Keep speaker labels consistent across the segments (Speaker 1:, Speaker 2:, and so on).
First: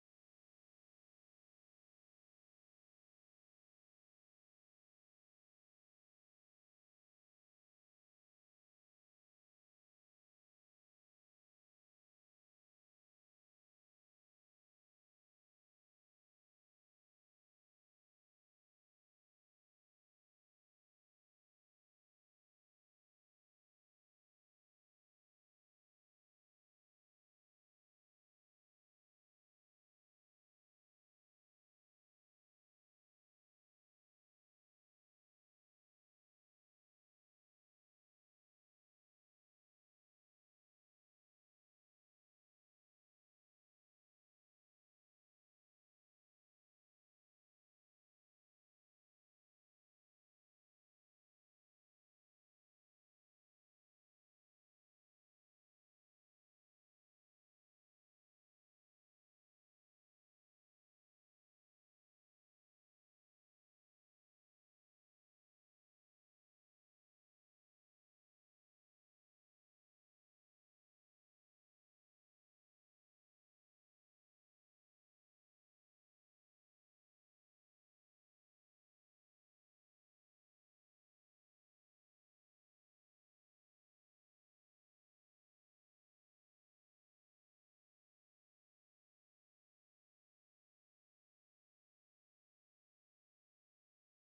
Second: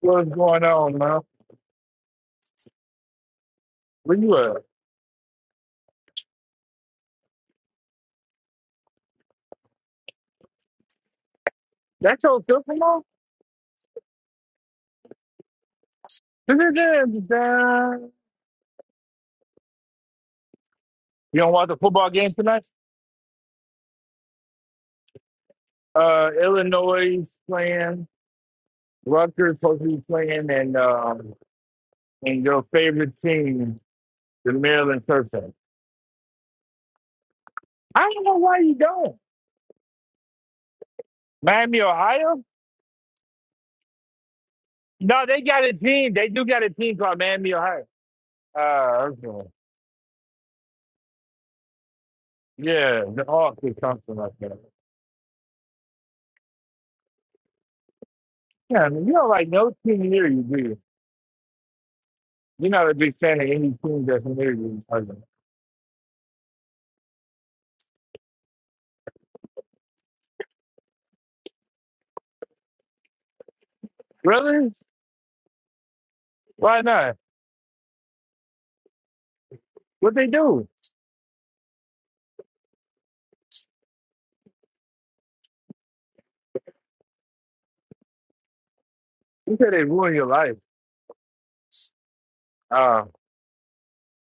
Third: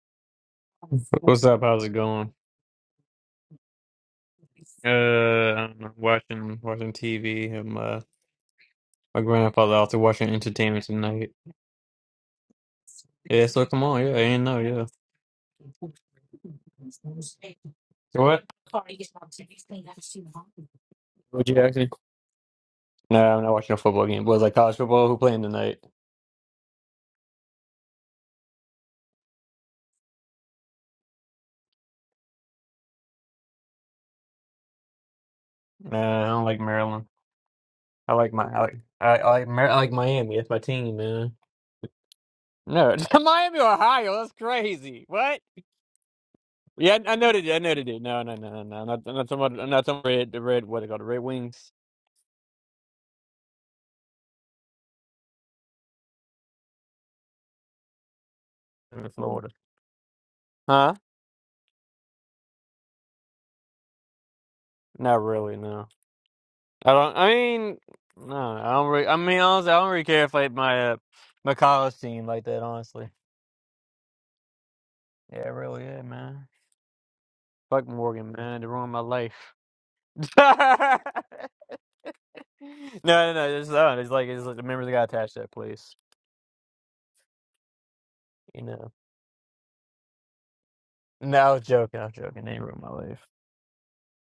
Speaker 1: What's going on, man?
Speaker 2: What's up? How's it going?
Speaker 1: Where you at?
Speaker 2: Uh, I'm watching watching TV. And my my grandfather also watching entertainment tonight.
Speaker 1: That your Kokomo?
Speaker 2: Yeah, so come on, yeah, I did know, yeah.
Speaker 1: You
Speaker 2: So What? Would
Speaker 1: don't
Speaker 2: you
Speaker 1: watch the
Speaker 2: actually?
Speaker 1: football game tonight?
Speaker 2: Nah, I'm not watching a football game. But it's like college football. Who playing tonight?
Speaker 1: Uh, Illinois is playing, Rutgers supposed to be playing, and um, and your favorite team, the Maryland Terps.
Speaker 2: Nah, I don't like Maryland.
Speaker 1: I
Speaker 2: I
Speaker 1: don't
Speaker 2: like
Speaker 1: know
Speaker 2: my I
Speaker 1: why you
Speaker 2: like I,
Speaker 1: don't.
Speaker 2: I like, Mar- I like Miami. That's my team, man.
Speaker 1: Miami, Ohio?
Speaker 2: No, Miami, Ohio. That's crazy.
Speaker 1: No, they
Speaker 2: What?
Speaker 1: got a team. They do got a team
Speaker 2: Yeah, I, I
Speaker 1: called
Speaker 2: know they
Speaker 1: Miami,
Speaker 2: did. I know they
Speaker 1: Ohio.
Speaker 2: did. No, no, no, no, no. I'm not,
Speaker 1: Uh,
Speaker 2: I'm not talking
Speaker 1: okay.
Speaker 2: about. I'm not talking about red. The red. What they call the Red Wings
Speaker 1: Yeah, the Hawks or something like that. Yeah, I mean,
Speaker 2: in
Speaker 1: you don't
Speaker 2: Florida?
Speaker 1: like no team near you, do you?
Speaker 2: Huh?
Speaker 1: You're not a big fan of any team that's near you. are you?
Speaker 2: Not really. No. I don't. I mean, no, I don't. Really, I mean, honestly, I don't really care if like my uh, my college team like that. Honestly,
Speaker 1: Really?
Speaker 2: yeah, it really, yeah, man.
Speaker 1: Why not?
Speaker 2: Fuck Morgan, man. They ruined my life.
Speaker 1: What they do?
Speaker 2: no, no, no. It's not. It's like it's like the members that got attached to that place. You know.
Speaker 1: You said they ruined your life.
Speaker 2: No, I was joking. I was joking. They ain't ruined my
Speaker 1: Uh,
Speaker 2: life.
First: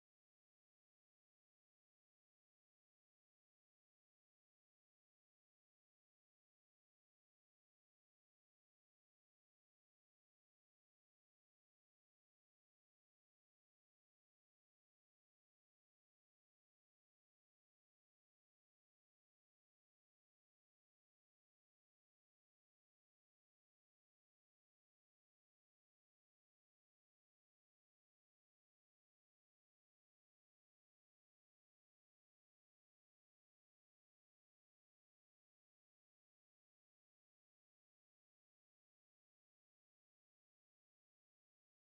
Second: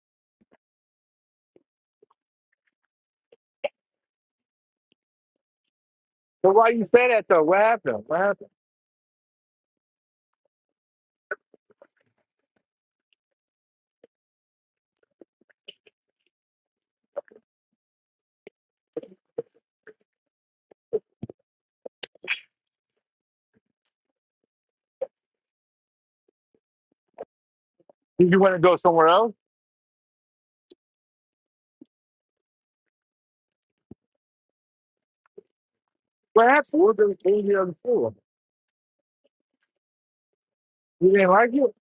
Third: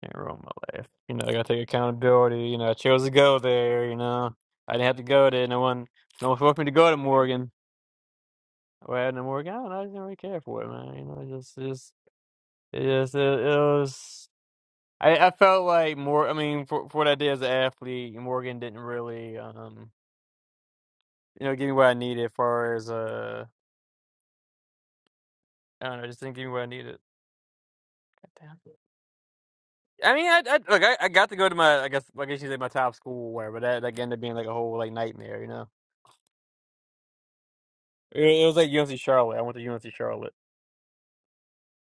Speaker 2: They ain't ruined my life. You know, I gotta take accountability. You know, I chose to go there. You know, I didn't have to go there. No one, no one
Speaker 1: so
Speaker 2: forced me
Speaker 1: why
Speaker 2: to
Speaker 1: you
Speaker 2: go to
Speaker 1: say that though?
Speaker 2: Morgan.
Speaker 1: What happened? What happened?
Speaker 2: Or I had no Morgan. I don't know. I didn't really care for it, man. You know, it's just, just. Yes, it, it was. I, I felt like more. I mean, for, for what I did as an athlete, Morgan didn't really, um, you know, give me what I needed. As far as uh, I don't know, just didn't give me what I needed.
Speaker 1: Did you want
Speaker 2: Goddamn.
Speaker 1: to go somewhere else?
Speaker 2: I mean, I, I look, I, I got to go to my, I guess, I guess you say my top school, or whatever. That that ended up being like a whole like nightmare, you know.
Speaker 1: What happened? What was the the other school?
Speaker 2: It, it was like UNC Charlotte. I went to UNC Charlotte.
Speaker 1: You didn't like it?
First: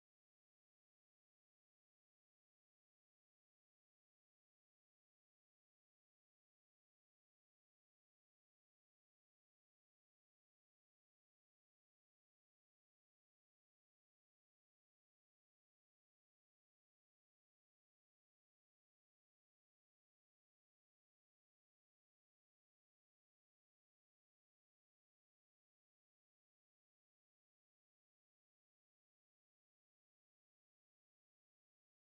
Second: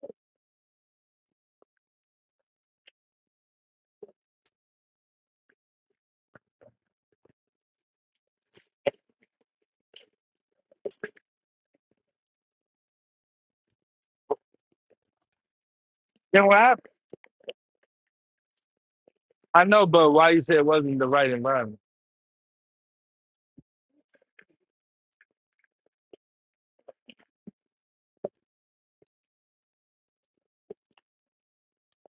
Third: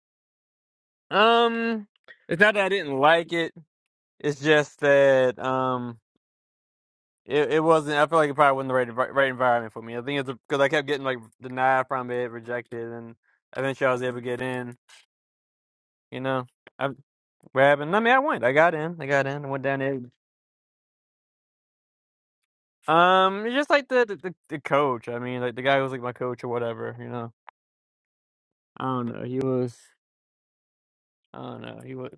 Speaker 2: Um, it's not that I didn't like it. It's just that um. It it wasn't. I feel like it probably wasn't the right envi- right environment for me. I think it's because I kept getting like denied from it, rejected, and eventually I was able to get in. You know,
Speaker 1: Then what happened?
Speaker 2: I what happened? I mean, I went. I got in. I got in. I went
Speaker 1: I
Speaker 2: down
Speaker 1: know,
Speaker 2: there.
Speaker 1: but why you say it wasn't the right environment?
Speaker 2: Um, it's just like the the, the the coach. I mean, like the guy who was like my coach or whatever. You know, I don't know. He was. I don't know. He was.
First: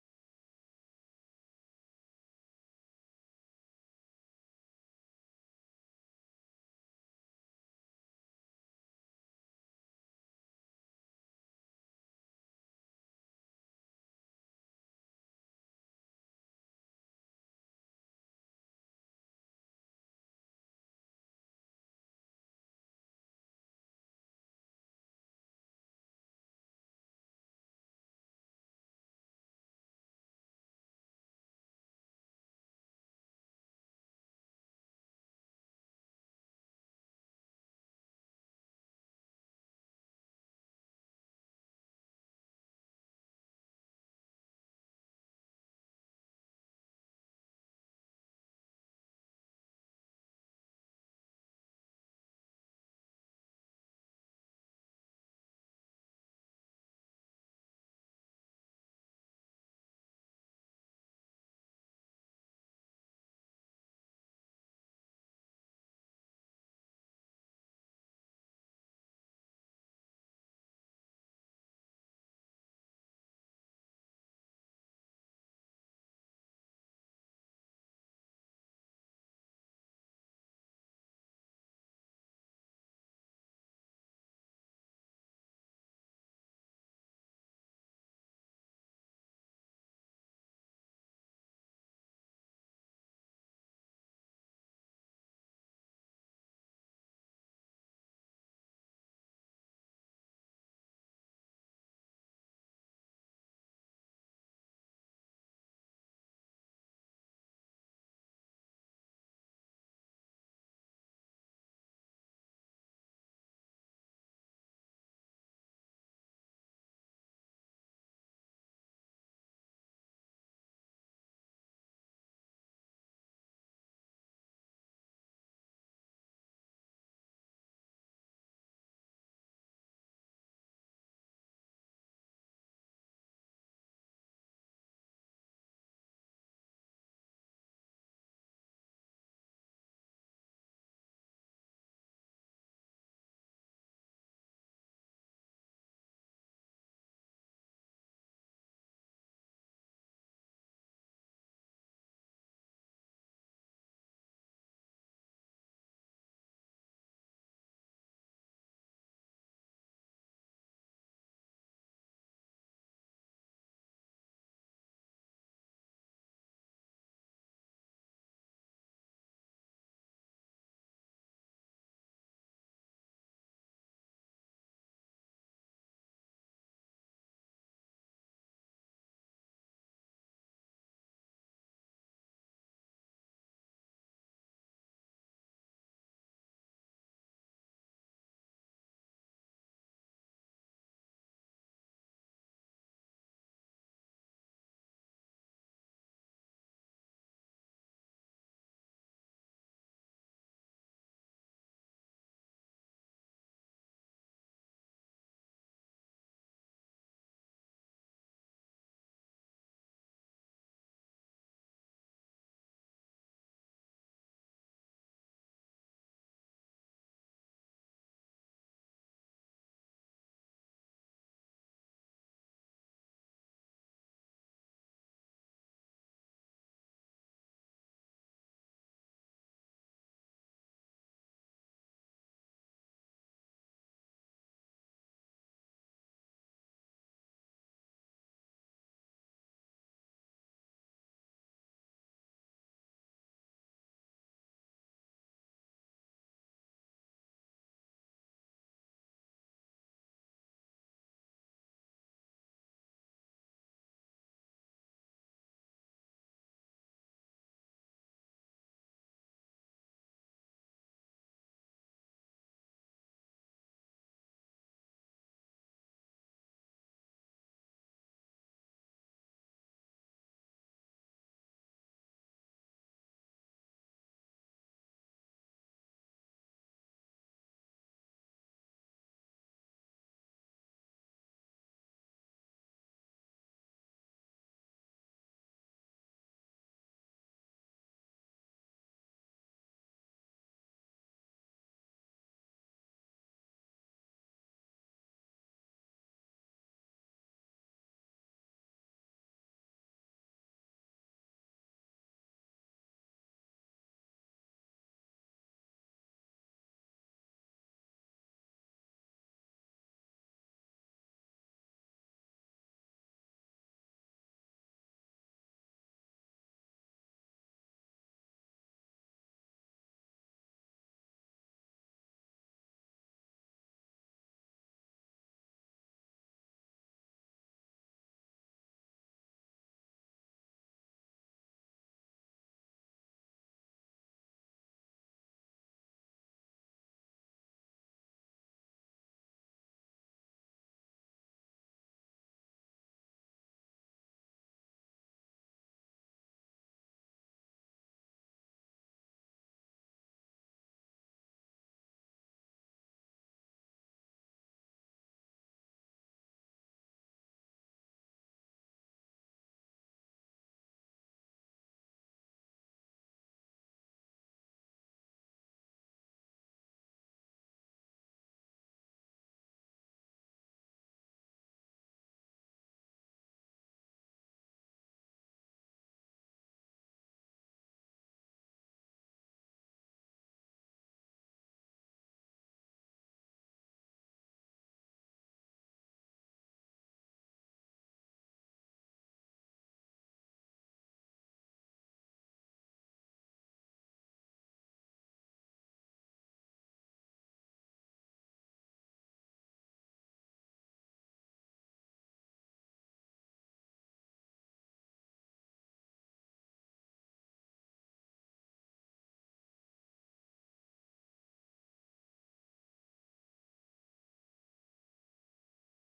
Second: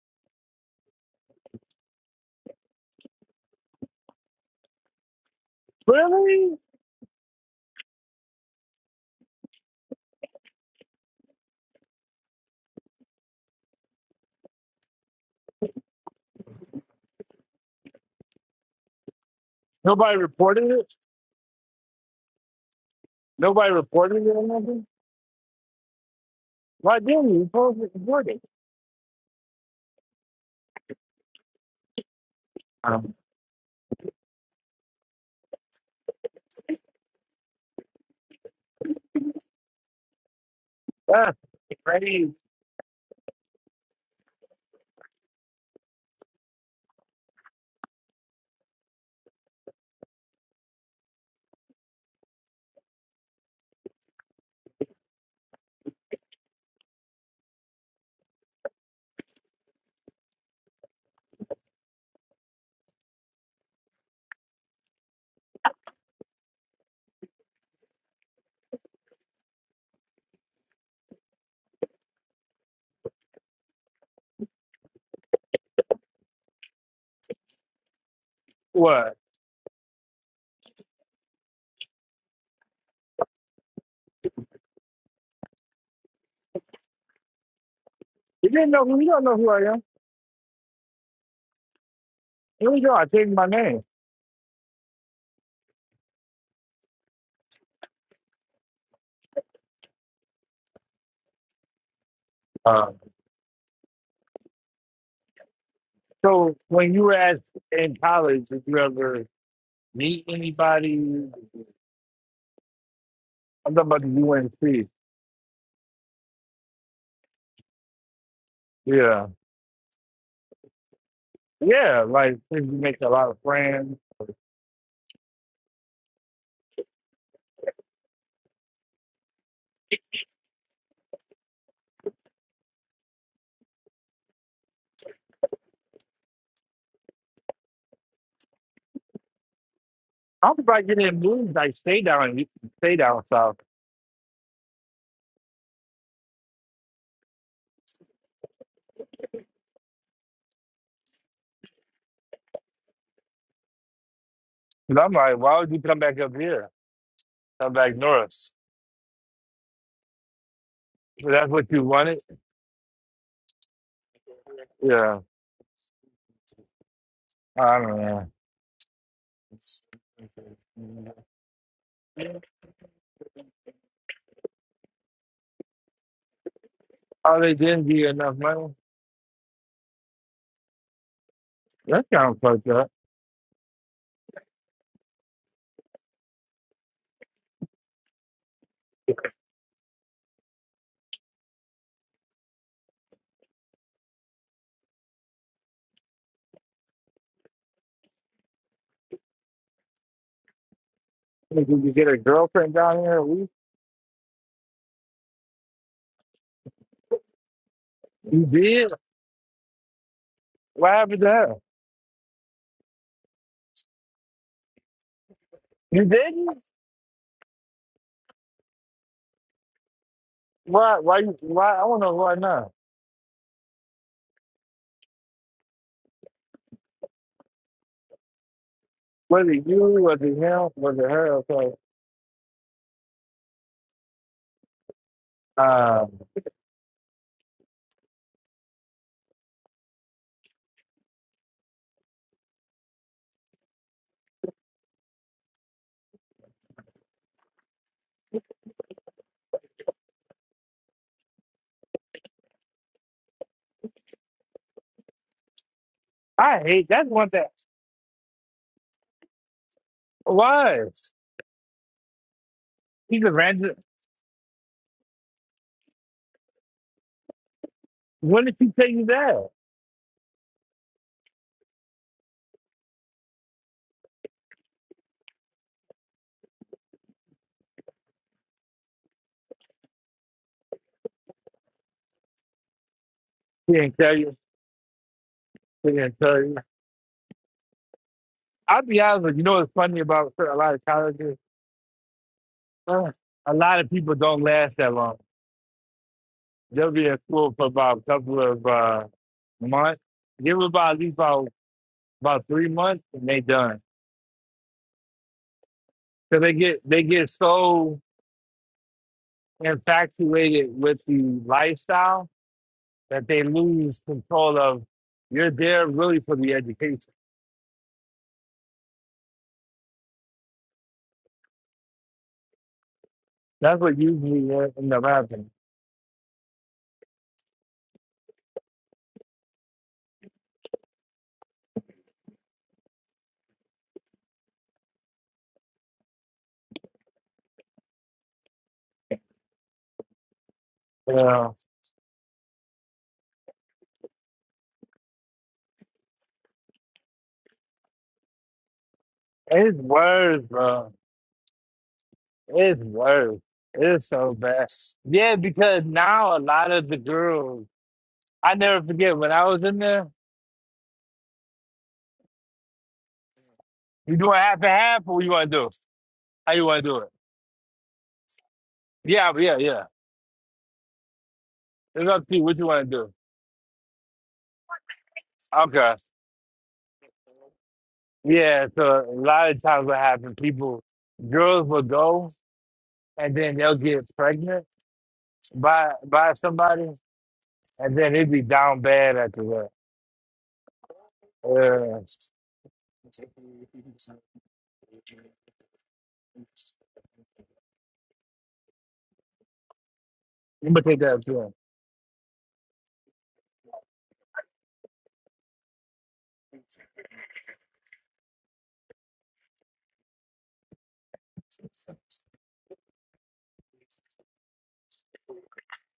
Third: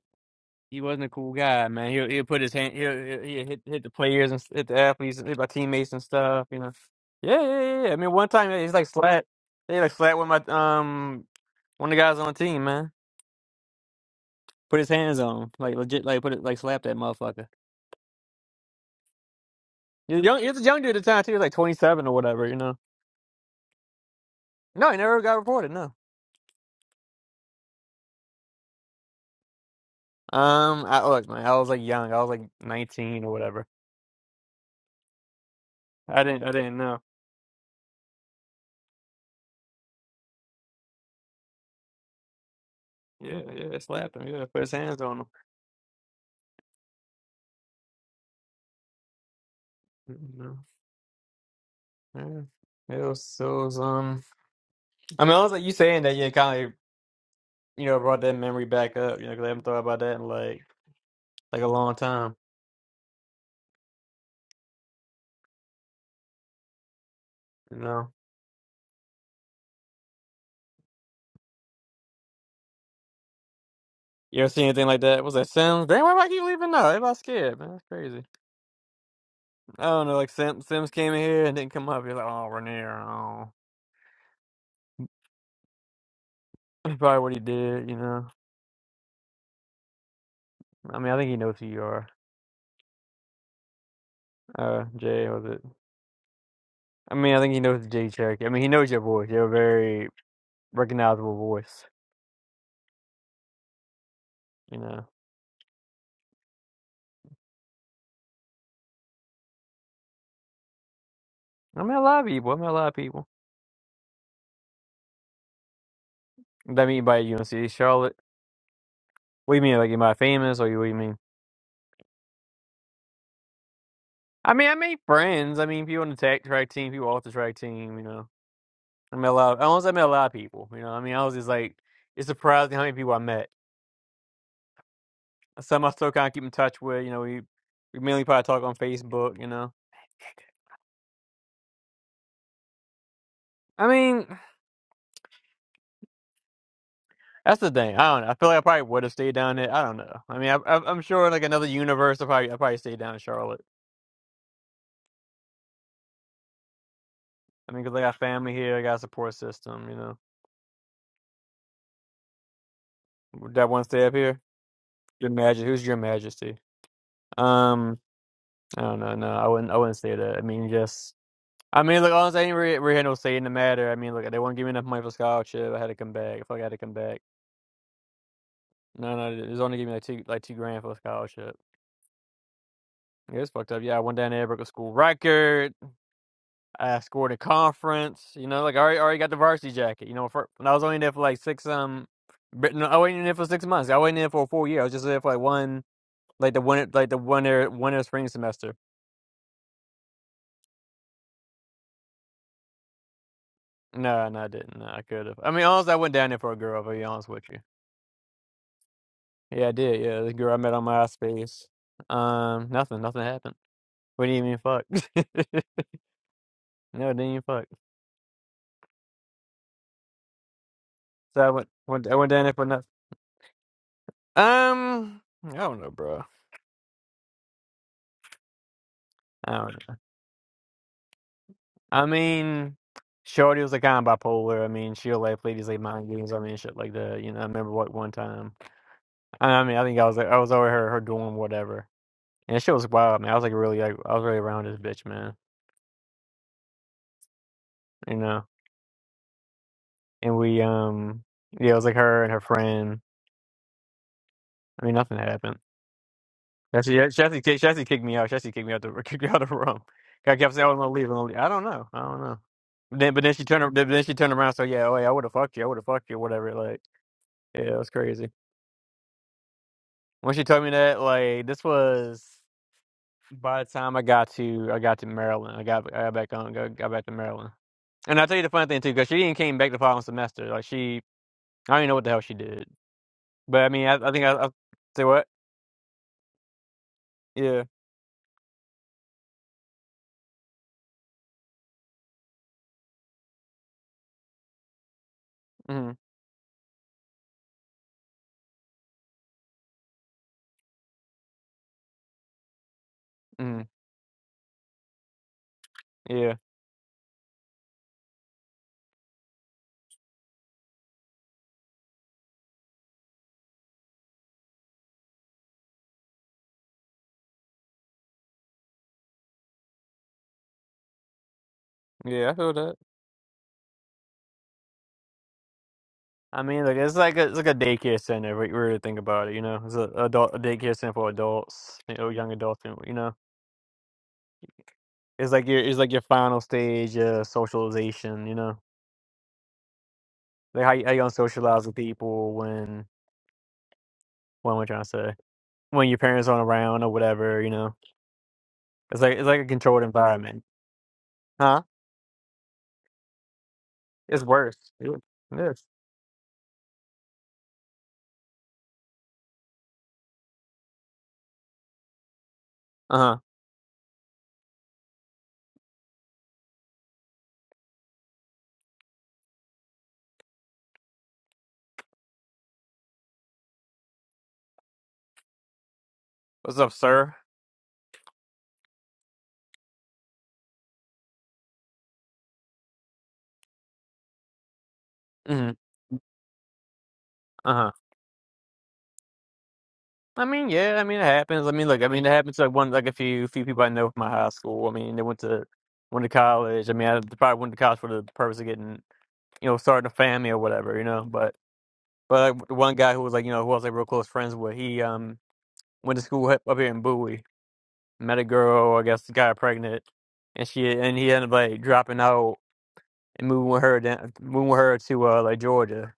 Speaker 2: He wasn't a cool guy, man. He'll he'll put his hand. He'll, he'll he'll hit hit the players and s- hit the athletes, hit my teammates and stuff.
Speaker 1: Really?
Speaker 2: You know. Yeah, yeah, yeah. yeah. I mean, one time yeah, he's like slat. They like slapped with my um One of the guys on the team, man, put his hands on him, like legit, like put it, like slap that motherfucker.
Speaker 1: Nobody
Speaker 2: He's young, he's a
Speaker 1: reported
Speaker 2: young
Speaker 1: it.
Speaker 2: dude at the time too, He was like twenty seven or whatever, you know.
Speaker 1: Nobody reported it or nothing.
Speaker 2: No, he never got reported. No.
Speaker 1: Why didn't you? You supposed to report it.
Speaker 2: Um, I look, man, I was like young, I was like
Speaker 1: Um,
Speaker 2: nineteen or whatever. I didn't, I didn't know.
Speaker 1: that's crazy.
Speaker 2: Yeah, yeah, slapped him. Yeah, put his hands on him. You know, Yeah, it was, it was, um. I mean, I was like you saying that, yeah, kind of, you know, brought that memory back up, you know, because I haven't thought about that in like, like a long time, you know. You ever see anything like that? Was that Sims? Damn, why do I keep leaving now? Everybody's scared, man. That's crazy.
Speaker 1: What?
Speaker 2: I don't know, like Sim, Sims came in here and didn't come up. He's like, oh, Renier, oh. That's probably what he did, you know?
Speaker 1: You didn't know who? You don't know who I am.
Speaker 2: I mean, I think he knows who you are.
Speaker 1: Here we go. I changed my name.
Speaker 2: Uh, Jay, was it? I mean, I think he knows Jay Cherokee. I mean, he knows your voice. You're a very recognizable voice,
Speaker 1: Uh,
Speaker 2: you know?
Speaker 1: So when you were at in college, did you ever meet anybody?
Speaker 2: I mean, a lot of people. I mean, a lot of people.
Speaker 1: I'm talking about the UNC.
Speaker 2: That mean by UNC Charlotte?
Speaker 1: Yeah.
Speaker 2: What do you mean? Like, am I famous or you- what do you mean?
Speaker 1: Yeah, like since you make a lot of friends.
Speaker 2: I mean, I made friends. I mean, people on the tech track team, people off the track team, you know? I met a lot. Of, almost I met a lot of people. You know, I mean, I was just like, it's surprising how many people I met. Some I still kind of keep in touch with. You know, we we mainly probably talk on Facebook. You know,
Speaker 1: I'm about getting in moves like stay down stay down south.
Speaker 2: I mean, that's the thing. I don't know. I feel like I probably would have stayed down there. I don't know. I mean, I, I, I'm sure in, like another universe, I probably I probably stayed down in Charlotte.
Speaker 1: And I'm like, why would you come back up here?
Speaker 2: I
Speaker 1: Come
Speaker 2: mean, 'cause
Speaker 1: back
Speaker 2: I got
Speaker 1: north.
Speaker 2: family here, I got a support system. You know,
Speaker 1: If that's what you wanted?
Speaker 2: Would that one stay up here.
Speaker 1: Yeah.
Speaker 2: Your Majesty, who's Your Majesty?
Speaker 1: I don't
Speaker 2: Um,
Speaker 1: know.
Speaker 2: I don't know. No, I wouldn't. I wouldn't stay there. I mean, just I mean, look, honestly, I ain't really, really had no say in the matter. I mean, look, they won't give me enough money for scholarship. I had to come back. I feel like I had to come back.
Speaker 1: Oh, they didn't give you enough money?
Speaker 2: No, no, it was only giving me like two, like two grand for a scholarship.
Speaker 1: That sounds fucked up.
Speaker 2: Yeah, it's fucked up. Yeah, I went down there, broke a school record. I scored a conference. You know, like I already, already got the varsity jacket. You know, for, and I was only there for like six um, but no, I wasn't there for six months. I wasn't there for a full year. I was just there for like one, like the winter, like the winter, winter spring semester.
Speaker 1: Did you get a girlfriend down here? We-
Speaker 2: No, no, I didn't. No, I could have. I mean, honestly, I went down there for a girl. I'll be honest with you.
Speaker 1: You did?
Speaker 2: Yeah, I did. Yeah, the girl I met on
Speaker 1: What happened to her?
Speaker 2: MySpace. Um, nothing, nothing happened. We didn't even fuck.
Speaker 1: You didn't?
Speaker 2: no, didn't even fuck.
Speaker 1: Why? Why? you?
Speaker 2: So I went,
Speaker 1: Why? I want to
Speaker 2: went,
Speaker 1: know
Speaker 2: I went
Speaker 1: Why
Speaker 2: down there for
Speaker 1: not?
Speaker 2: nothing. Um, I don't know, bro.
Speaker 1: Was
Speaker 2: I
Speaker 1: it
Speaker 2: don't
Speaker 1: you?
Speaker 2: know.
Speaker 1: Was it him? Was it her? So,
Speaker 2: I mean, Shorty was a kind of bipolar. I mean, she'll like play these like mind
Speaker 1: um,
Speaker 2: games. I mean, shit like that. You know, I remember what one time. I mean, I think I was like, I was over her, her doing whatever, and she was wild, man. I was like really, like, I was really around this bitch, man. You know, and we, um, yeah, it was like her and her friend. I mean, nothing happened.
Speaker 1: I hate.
Speaker 2: Jesse, yeah,
Speaker 1: That's one
Speaker 2: Jesse,
Speaker 1: thing.
Speaker 2: kicked- Jesse kicked me out. Jesse kicked me out the kicked me out of the room. I kept saying I was
Speaker 1: Why?
Speaker 2: gonna leave. I, was gonna leave. I don't know. I don't know. But then,
Speaker 1: He's
Speaker 2: but
Speaker 1: a
Speaker 2: then she turned. ar-
Speaker 1: random.
Speaker 2: Then she turned around. So yeah, oh, yeah, I would have fucked you. I would have fucked you. Whatever. Like yeah, it was crazy.
Speaker 1: When did she tell you that?
Speaker 2: When she told me that, like this was by the time I got to I got to Maryland. I got I got back on. Got, got back to Maryland. And I will tell you the funny thing too, because she didn't came back the following semester. Like she, I don't even know what the hell she did. But I
Speaker 1: She
Speaker 2: mean, I,
Speaker 1: didn't
Speaker 2: I
Speaker 1: tell
Speaker 2: think I,
Speaker 1: you.
Speaker 2: I say what?
Speaker 1: She didn't tell you.
Speaker 2: Yeah.
Speaker 1: I'll be honest with you. You know what's funny about a lot of colleges? Uh, a lot of people don't last that long.
Speaker 2: Mm-hmm.
Speaker 1: They'll be at school for about a couple of uh, months. Give them about at least about about three months, and they
Speaker 2: Mm-hmm.
Speaker 1: done.
Speaker 2: Yeah.
Speaker 1: Cause they get they get so infatuated with the lifestyle that they lose control of. You're there really for the education.
Speaker 2: Yeah. I feel that.
Speaker 1: That's what usually in in the rapping.
Speaker 2: I mean, like it's like a, it's like a daycare center. If you really think about it, you know, it's a adult a daycare center for adults, you know, young adults. and, You know, it's like your it's like your final stage of socialization. You know, like how you, how you gonna
Speaker 1: Yeah.
Speaker 2: socialize with people when what am I trying to say? When your parents aren't around or whatever. You know, it's like it's like a
Speaker 1: It's
Speaker 2: controlled environment,
Speaker 1: worse, bro.
Speaker 2: huh?
Speaker 1: It's worse. It's
Speaker 2: It's
Speaker 1: so
Speaker 2: worse.
Speaker 1: bad.
Speaker 2: It
Speaker 1: Yeah,
Speaker 2: is.
Speaker 1: because now a lot of the girls, I never forget when I was in there,
Speaker 2: Uh huh.
Speaker 1: you doing half and half or what you want to do? How you want to do it? Yeah, yeah, yeah. It's up to you what you want to do. Okay.
Speaker 2: What's up, sir?
Speaker 1: Yeah, so a lot of times what happened, people, girls will go and then they'll get pregnant
Speaker 2: Mm-hmm.
Speaker 1: by by somebody,
Speaker 2: Uh huh.
Speaker 1: and then it'd be down bad after that.
Speaker 2: I mean, yeah, I mean it happens. I mean, look, I
Speaker 1: Uh,
Speaker 2: mean it happens to like one like a
Speaker 1: I'm
Speaker 2: few few people I know from my high school. I mean, they went to went to college. I mean, I probably went to college for the purpose of getting you know starting a family or whatever,
Speaker 1: gonna
Speaker 2: you
Speaker 1: take
Speaker 2: know.
Speaker 1: that
Speaker 2: But
Speaker 1: to him.
Speaker 2: but like, the one guy who was like you know who I was like real close friends with, he um went to school up up here in Bowie, met a girl, I guess got pregnant, and she and he ended up like dropping out and moving with her down, moving with her to uh like Georgia.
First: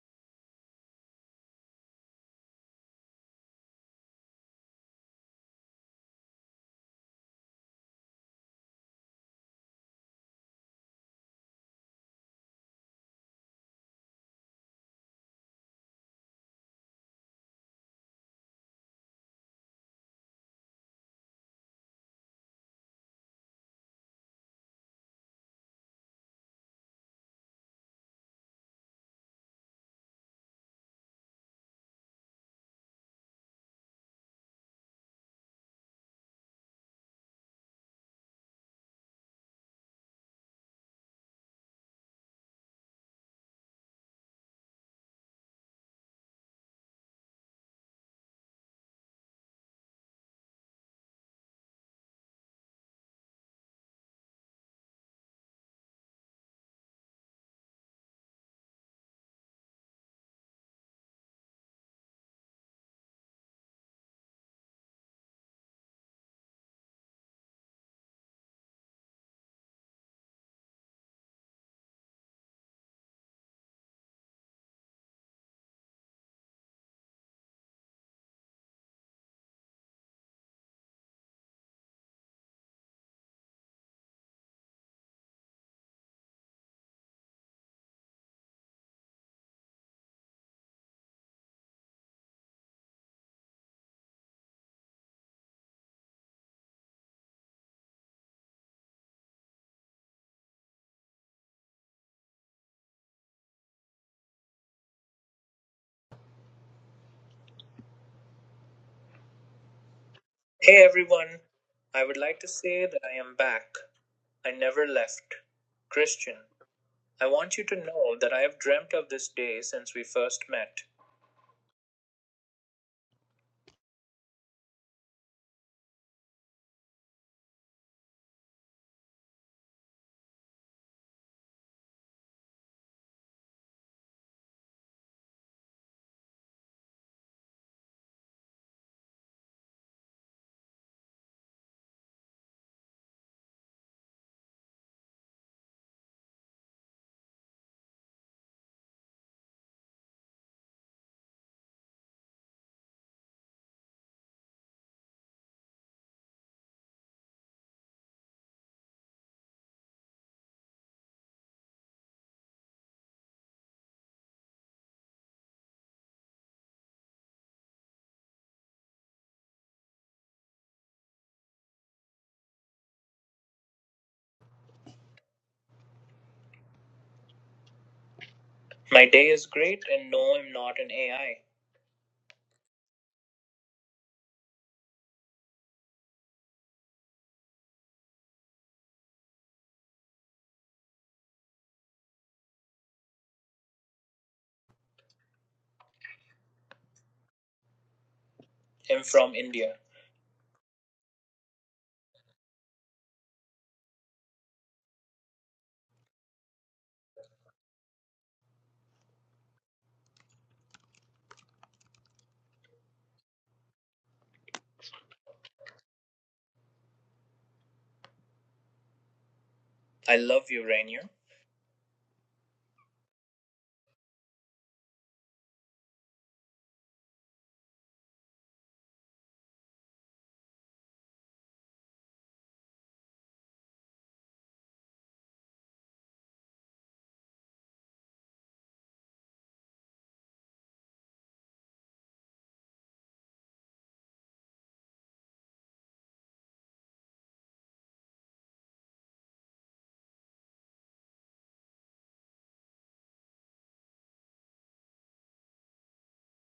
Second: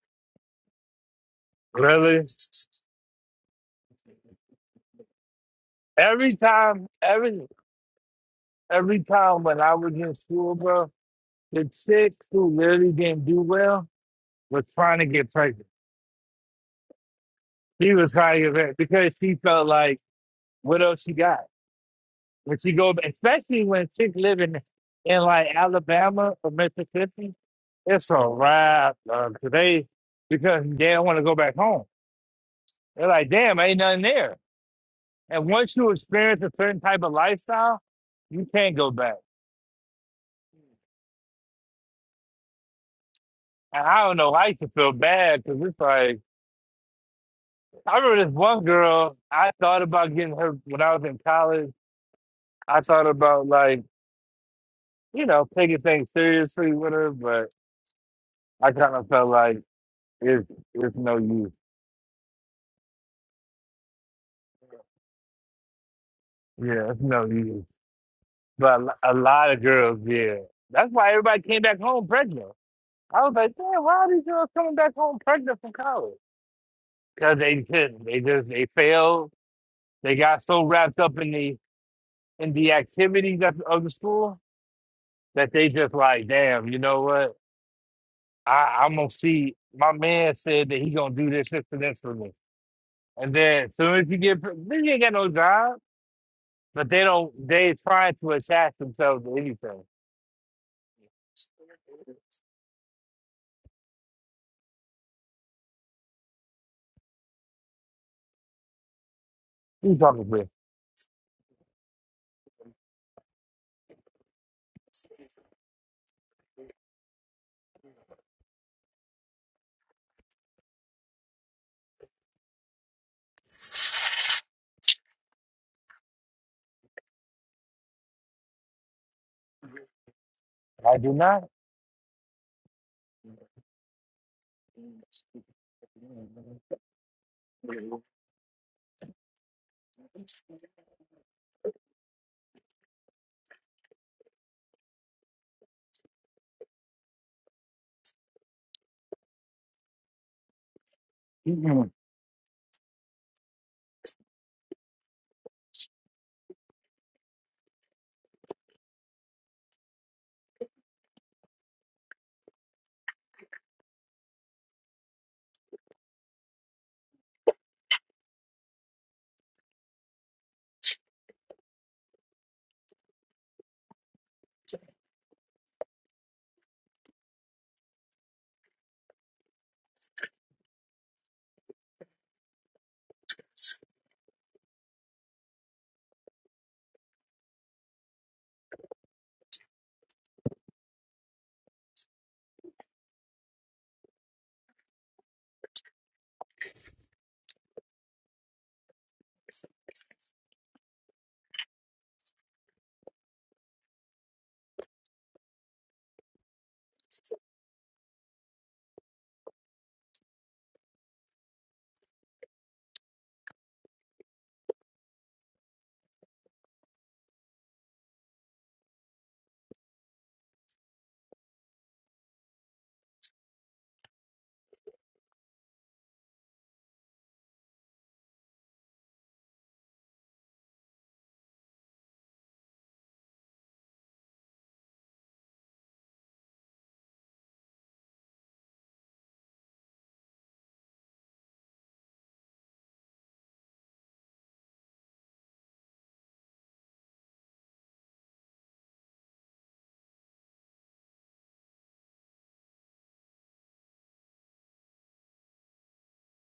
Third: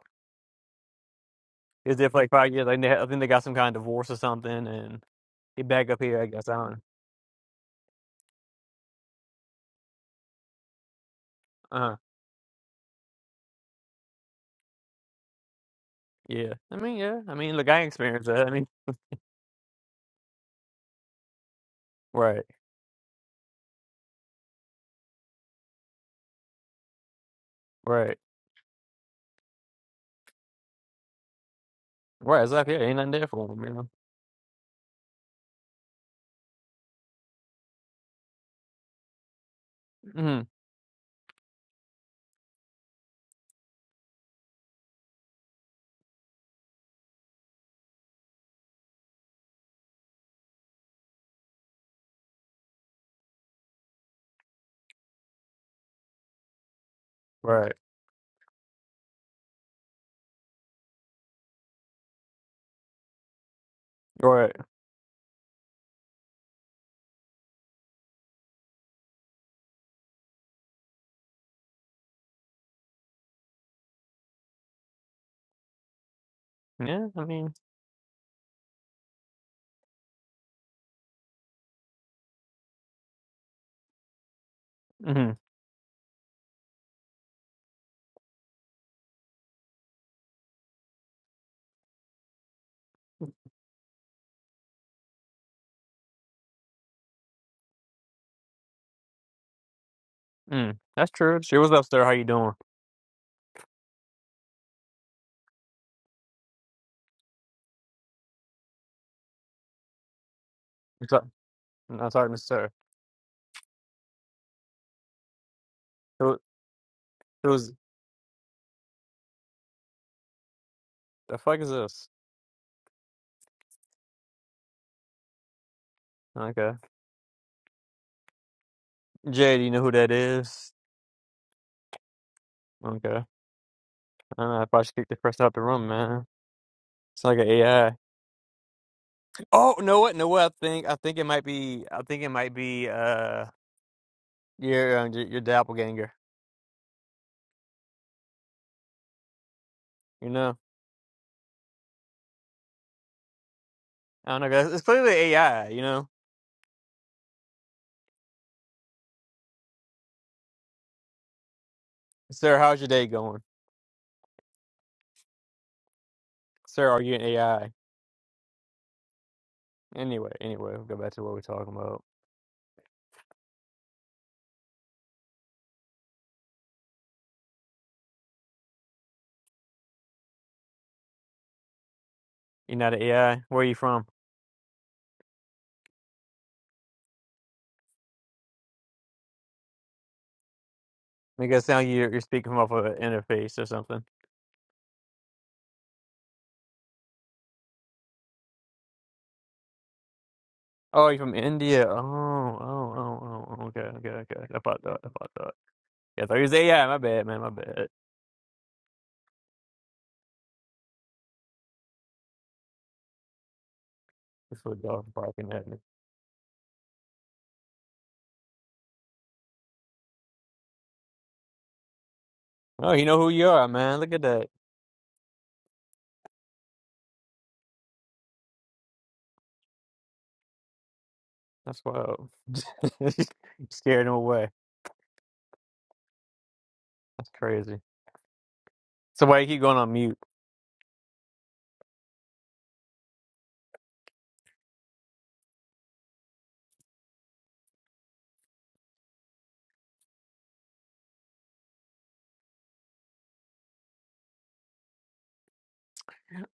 Speaker 2: He was there for
Speaker 1: Really?
Speaker 2: like five years. Like they, I think they got some kind of divorce or something, and he back up here. I
Speaker 1: Every
Speaker 2: guess I don't.
Speaker 1: time, every every time when I was in school, bro, the
Speaker 2: know.
Speaker 1: chick who really didn't do well was trying to get pregnant.
Speaker 2: Yeah, I mean, yeah, I mean, look, I
Speaker 1: She was
Speaker 2: experienced
Speaker 1: trying
Speaker 2: that.
Speaker 1: to
Speaker 2: I
Speaker 1: get
Speaker 2: mean,
Speaker 1: pregnant because she felt like, what else she got?
Speaker 2: right,
Speaker 1: When she go, especially when chicks living in in like Alabama or Mississippi, It's
Speaker 2: right,
Speaker 1: a wrap uh, today because they don't want to go back home.
Speaker 2: right. Exactly. Yeah, ain't
Speaker 1: They're
Speaker 2: nothing there
Speaker 1: like,
Speaker 2: for
Speaker 1: damn,
Speaker 2: them, you
Speaker 1: ain't
Speaker 2: know.
Speaker 1: nothing there. And once you experience a certain type of lifestyle, you can't go back.
Speaker 2: Mm-hmm.
Speaker 1: And I don't know, I used to feel bad because it's like, I remember this one girl, I thought about getting her when I was in college. I thought about like, you know, taking things seriously with her, but
Speaker 2: Right,
Speaker 1: I kind of felt like it's, it's no use.
Speaker 2: right.
Speaker 1: Yeah, it's no use. But a lo- a lot of girls, yeah. That's why everybody came back home pregnant. I was like, damn, why are these girls coming back home pregnant from college?
Speaker 2: Yeah, I
Speaker 1: Because
Speaker 2: mean,
Speaker 1: they couldn't. They just they failed. They got so wrapped up in the in the activities of, of the school
Speaker 2: mm-hmm.
Speaker 1: that they just like, damn, you know what? I, I'm gonna see. My man said that he gonna do this, this, and this for me. And then as soon as you get, pre- then you ain't got no job. But they don't. They trying to attach themselves to anything.
Speaker 2: mm. That's true. She was up, sir. How you doing?
Speaker 1: You talking with?
Speaker 3: Hey
Speaker 2: What's up?
Speaker 3: everyone, I
Speaker 2: No,
Speaker 3: would
Speaker 2: sorry,
Speaker 3: like
Speaker 2: Mister.
Speaker 3: to
Speaker 2: Sir.
Speaker 3: say that I am back. I never left. Christian,
Speaker 2: Who,
Speaker 3: I want you
Speaker 2: who's
Speaker 3: to know that I have dreamt of this day since we first met.
Speaker 2: the fuck is this? Okay, Jay. Do you know who that is?
Speaker 1: I do not.
Speaker 2: Okay, I don't know. I probably should kick the person out the room, man. It's like an AI. Oh, know what? Know what? I think I think it might be. I think it might be. Uh, your uh, your your doppelganger. You know. I don't know, guys. It's clearly AI, you know? Sir, how's your day going? Sir, are you an AI? Anyway, anyway, we'll go back to what we're talking about.
Speaker 3: My day is great, and no, I'm not an AI.
Speaker 2: You're not an AI? Where are you from? Make it sound you're, you're speaking from off of an interface or something.
Speaker 3: I'm from India.
Speaker 2: Oh, you're from India. Oh, oh, oh, oh, okay, okay, okay. okay. I thought that, I thought that. Yeah, I thought he was AI. My bad, man, my bad. That's what dog barking at me.
Speaker 3: I love you, Rainier.
Speaker 2: Oh, you know who you are, man. Look at that. That's wild. You Scared him away. That's crazy. So why you keep going on mute?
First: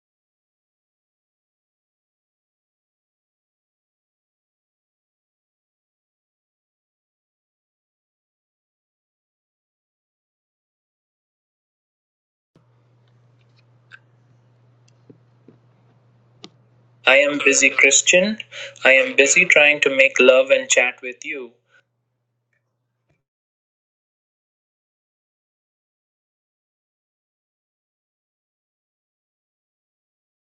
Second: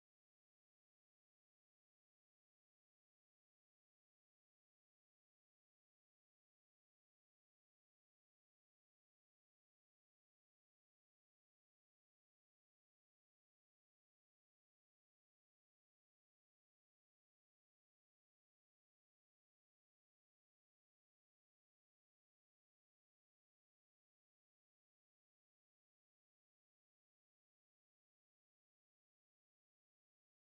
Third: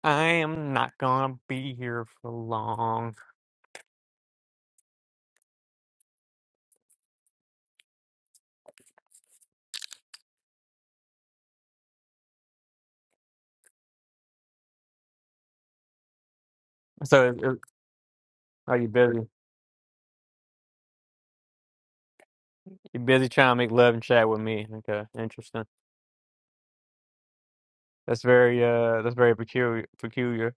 Speaker 2: I am not gonna be here for long.
Speaker 3: I
Speaker 2: So,
Speaker 3: am
Speaker 2: it- it-
Speaker 3: busy, Christian.
Speaker 2: are you
Speaker 3: I am
Speaker 2: busy?
Speaker 3: busy trying to make love and chat with you.
Speaker 2: You busy trying to make love and chat with me? Okay, interesting. That's very uh, that's very peculiar. Peculiar.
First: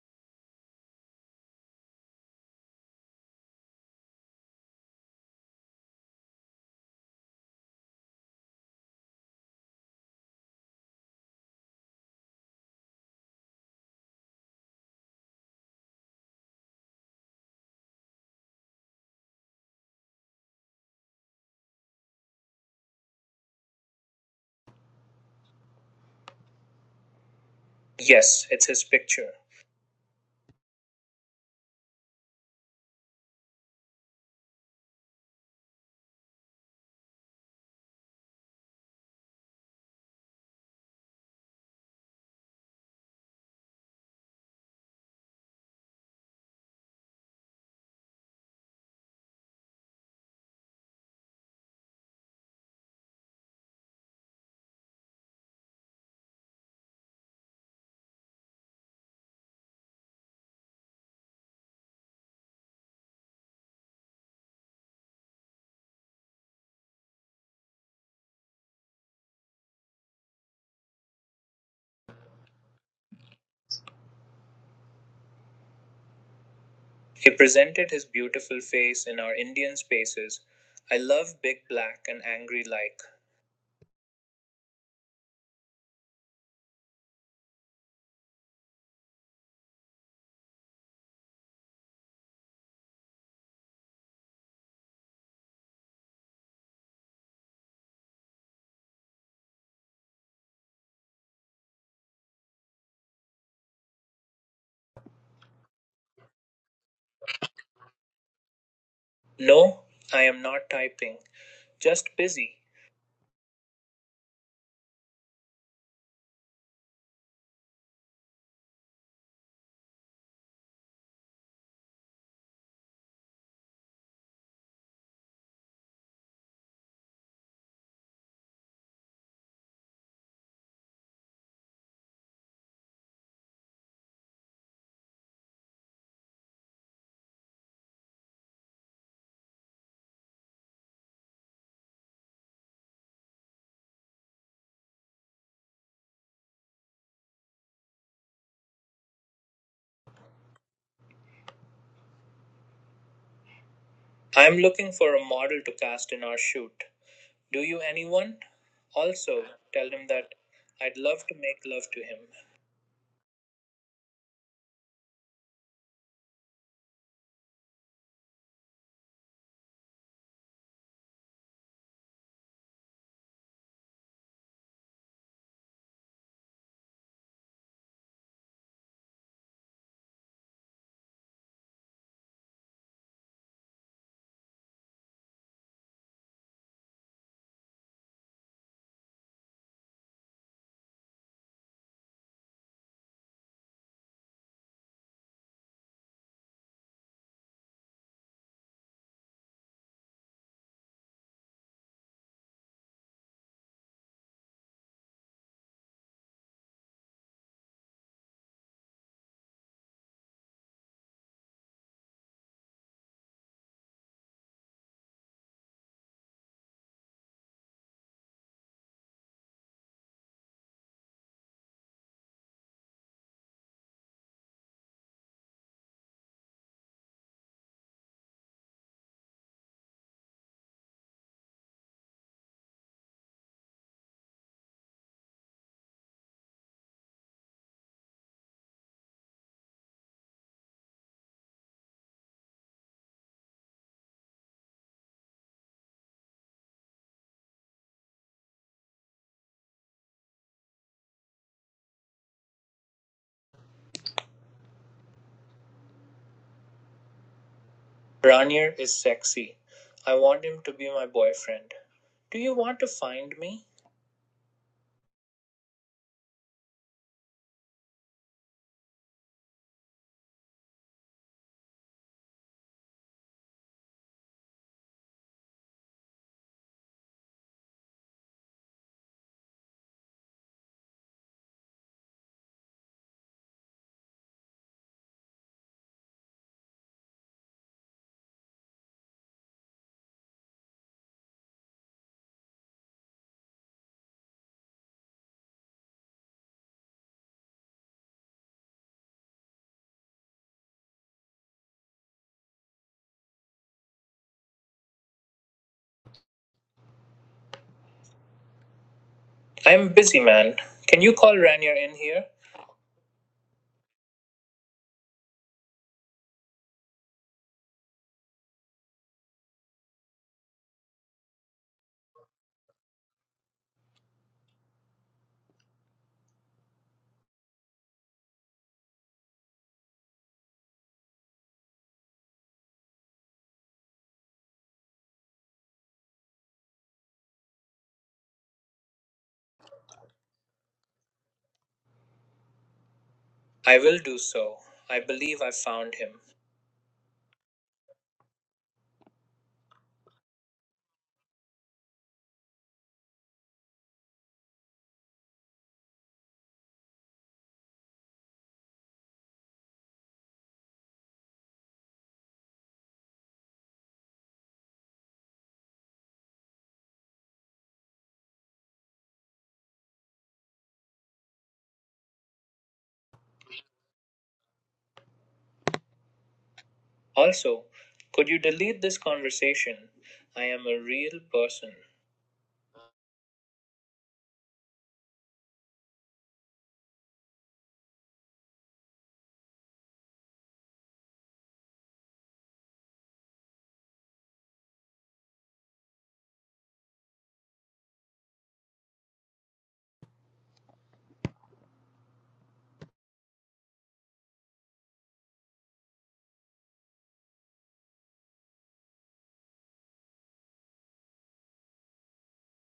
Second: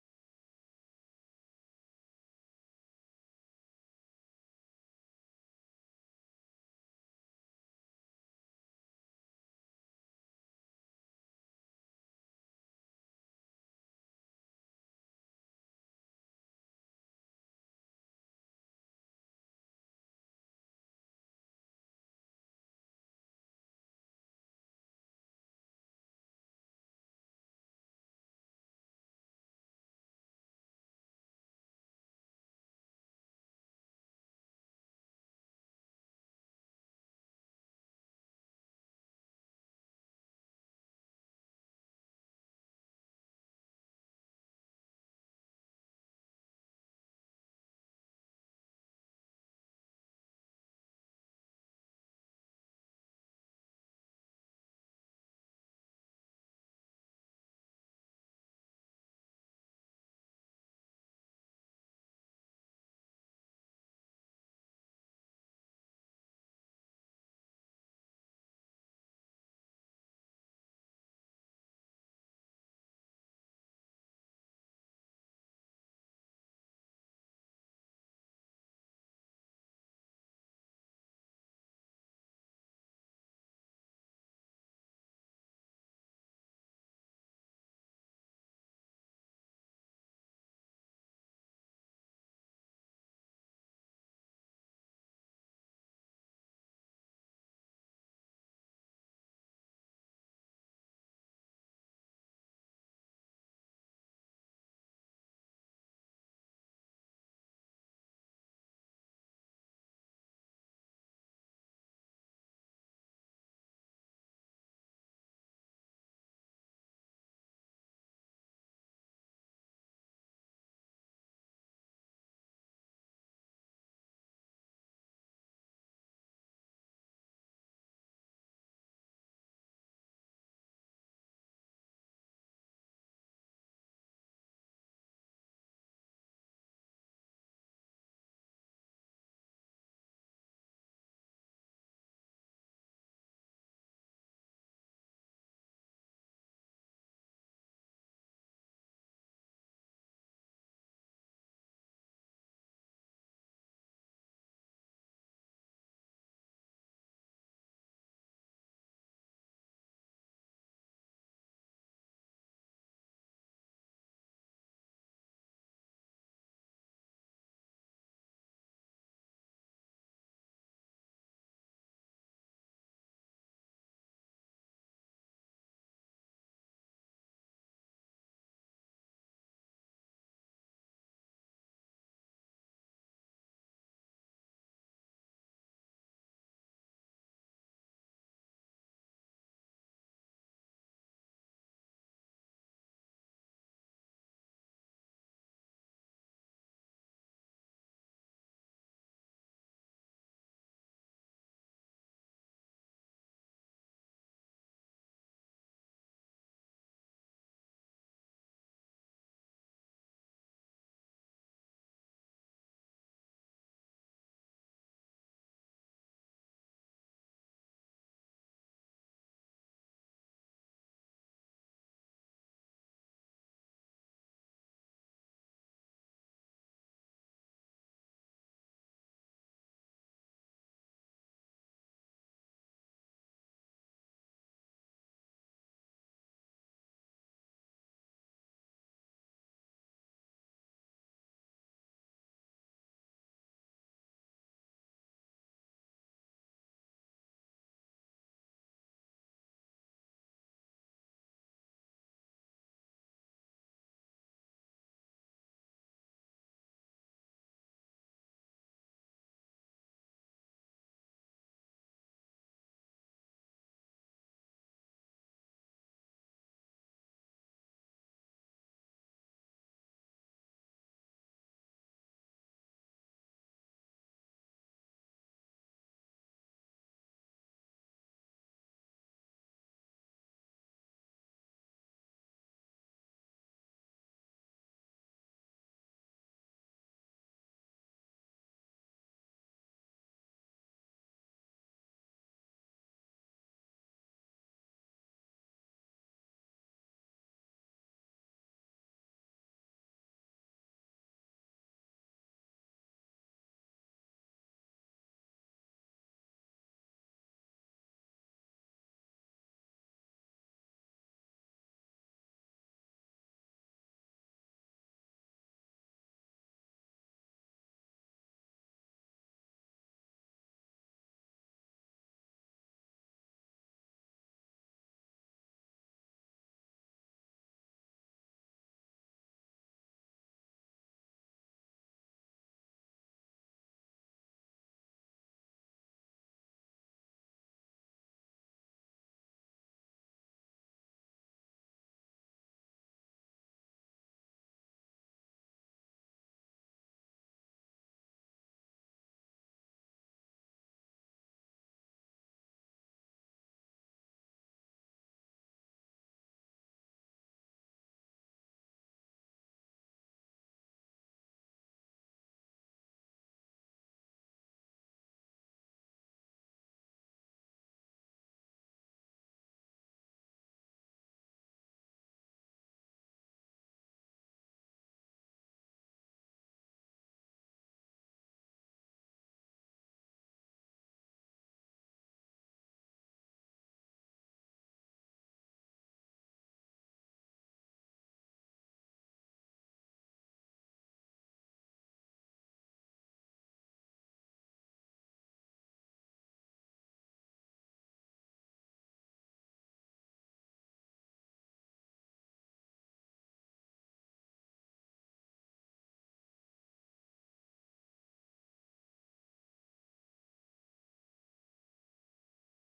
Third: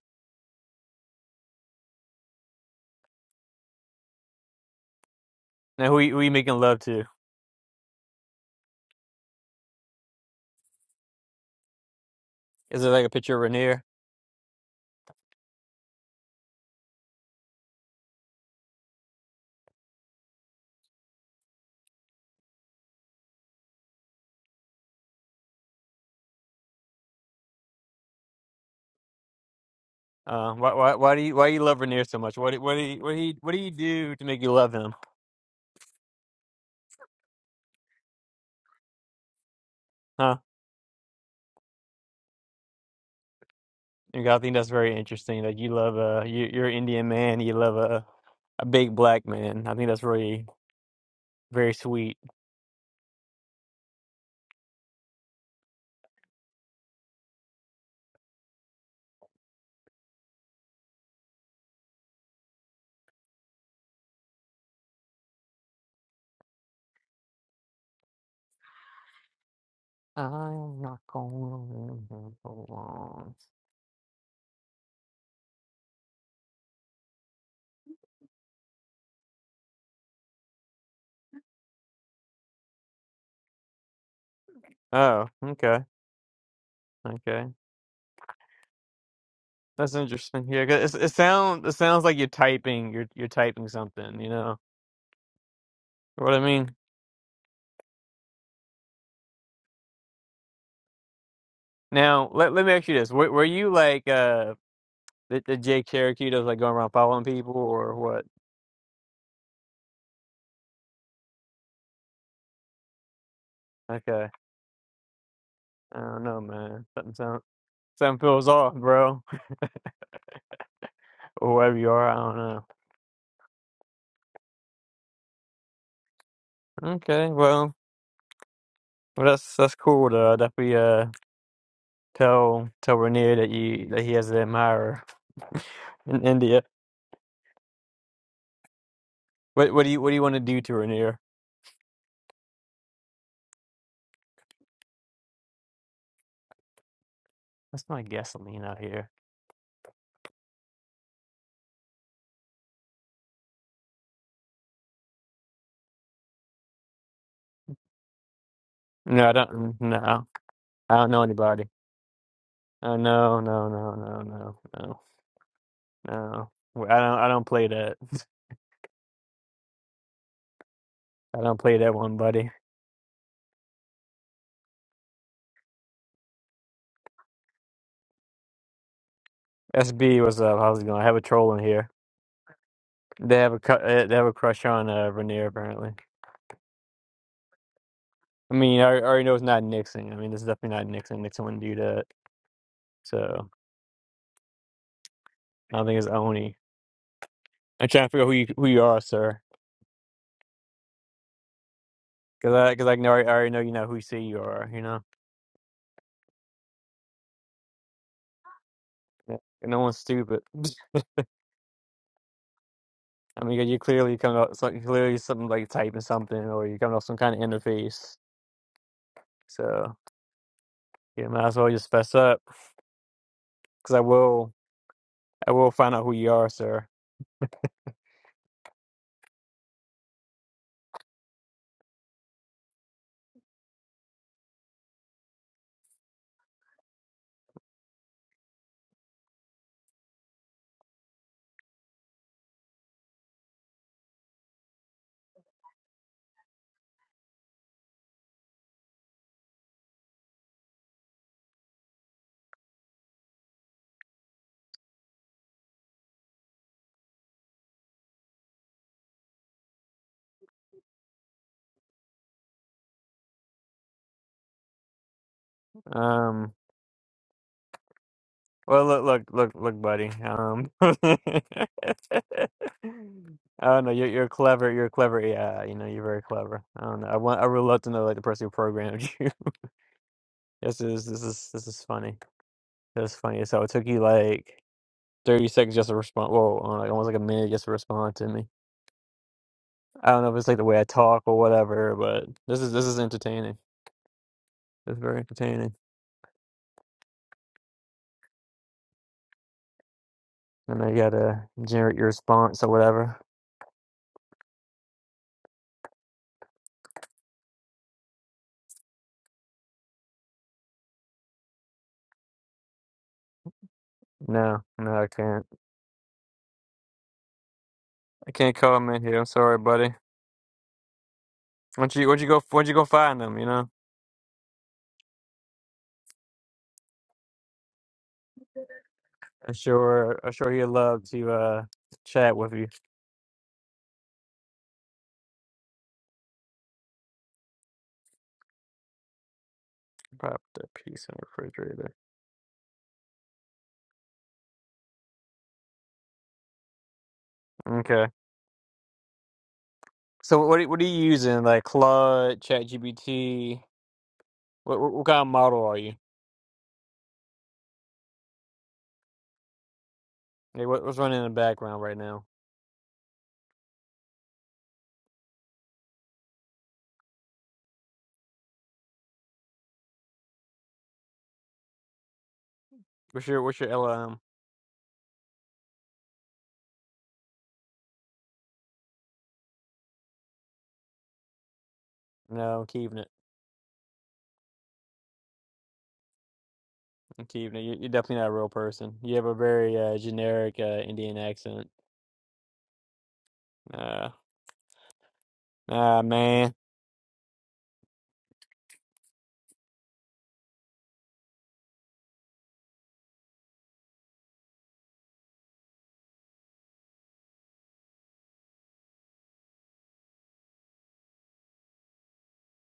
Speaker 2: Now, who you, who you making love to? Is it like a picture of Rainier?
Speaker 3: Yes, it's his picture.
Speaker 2: Uh, why why why do you why you love Rainier so much? What do- what do you, what do you, what do you do to make you love him? Huh? You know, I think that's very interesting. Like you love uh, you you're an Indian man. You love a a big black man. I think that's really very sweet. I'm not going to belong.
Speaker 3: He presented his beautiful face in our Indian spaces. I love big black and angry like.
Speaker 2: Oh, okay, okay. That's interesting. Yeah, 'cause it, it sounds it sounds like you're typing. You're you're typing something. You know what I mean? Now, let let me ask you this: Were, were you like uh the, the Jake Cherokee that was like going around following people, or what?
Speaker 3: No, I am not typing. "Just busy.
Speaker 2: Okay, I don't know, man. Something sound something feels off, bro. or wherever you are. I don't know. Okay, well, well, that's that's cool. Though. That we uh tell tell Rainier that you that he has an admirer in India. What what do you what do you want to do to Rainier? That's my gasoline out here.
Speaker 3: I'm looking for a model to cast in our shoot. Do you anyone?
Speaker 2: No, I
Speaker 3: Also,
Speaker 2: don't.
Speaker 3: tell him
Speaker 2: No,
Speaker 3: that I'd
Speaker 2: I don't know
Speaker 3: love to make
Speaker 2: anybody.
Speaker 3: love to him.
Speaker 2: Oh no, no, no, no, no, no, no. Well, I don't I don't play that. I don't play that one, buddy. SB, what's up? How's it going? I have a troll in here. They have a cu- uh, they have a crush on uh, Rainier apparently. I mean, I, I already know it's not Nixon. I mean, this is definitely not Nixon. Nixon wouldn't do that. So I don't think it's Oni. I'm trying to figure out who you who you are, sir. Because I because I know I already know you know who you say you are. You know, Yeah. And no one's stupid. I mean, 'cause you clearly coming up something clearly something like typing something, or you are coming off some kind of interface. So yeah, might as well just fess up. Because I will I will find out who you are, sir.
Speaker 3: Ranier is sexy. I want him to be my boyfriend. Do you want to find me?
Speaker 2: Um. Well, look, look, look, look, buddy. Um, I don't know. You're you're clever. You're clever. Yeah, you know, you're very clever. I don't know. I want. I would love to know like the person who programmed you. This is this is this is funny. This is funny. So it took you like thirty seconds just to respond. Whoa, uh, like almost like a minute just to respond to me. I don't know if it's like the way I talk or whatever, but this is this is entertaining. It's very entertaining. And I gotta generate your response or whatever.
Speaker 3: I'm busy, man. Can you call Ranier in here?
Speaker 2: No, no, I can't. I can't comment here. I'm sorry, buddy. Once you once you go once you go find them, you know. I'm sure I'm sure he'd love to uh chat with you. Pop the piece in the refrigerator.
Speaker 3: I will do so. I believe I found him.
Speaker 2: Okay. So what are- what are you using? Like Claude, ChatGPT. What what, what kind of model are you? Like, what, what's running in the background right now? What's your what's your LLM?
Speaker 3: Also, could you delete this conversation? I am a real person.
Speaker 2: No, I'm keeping it. I'm keeping it. You, you're definitely not a real person. You have a very uh, generic uh, Indian accent. Uh, ah man.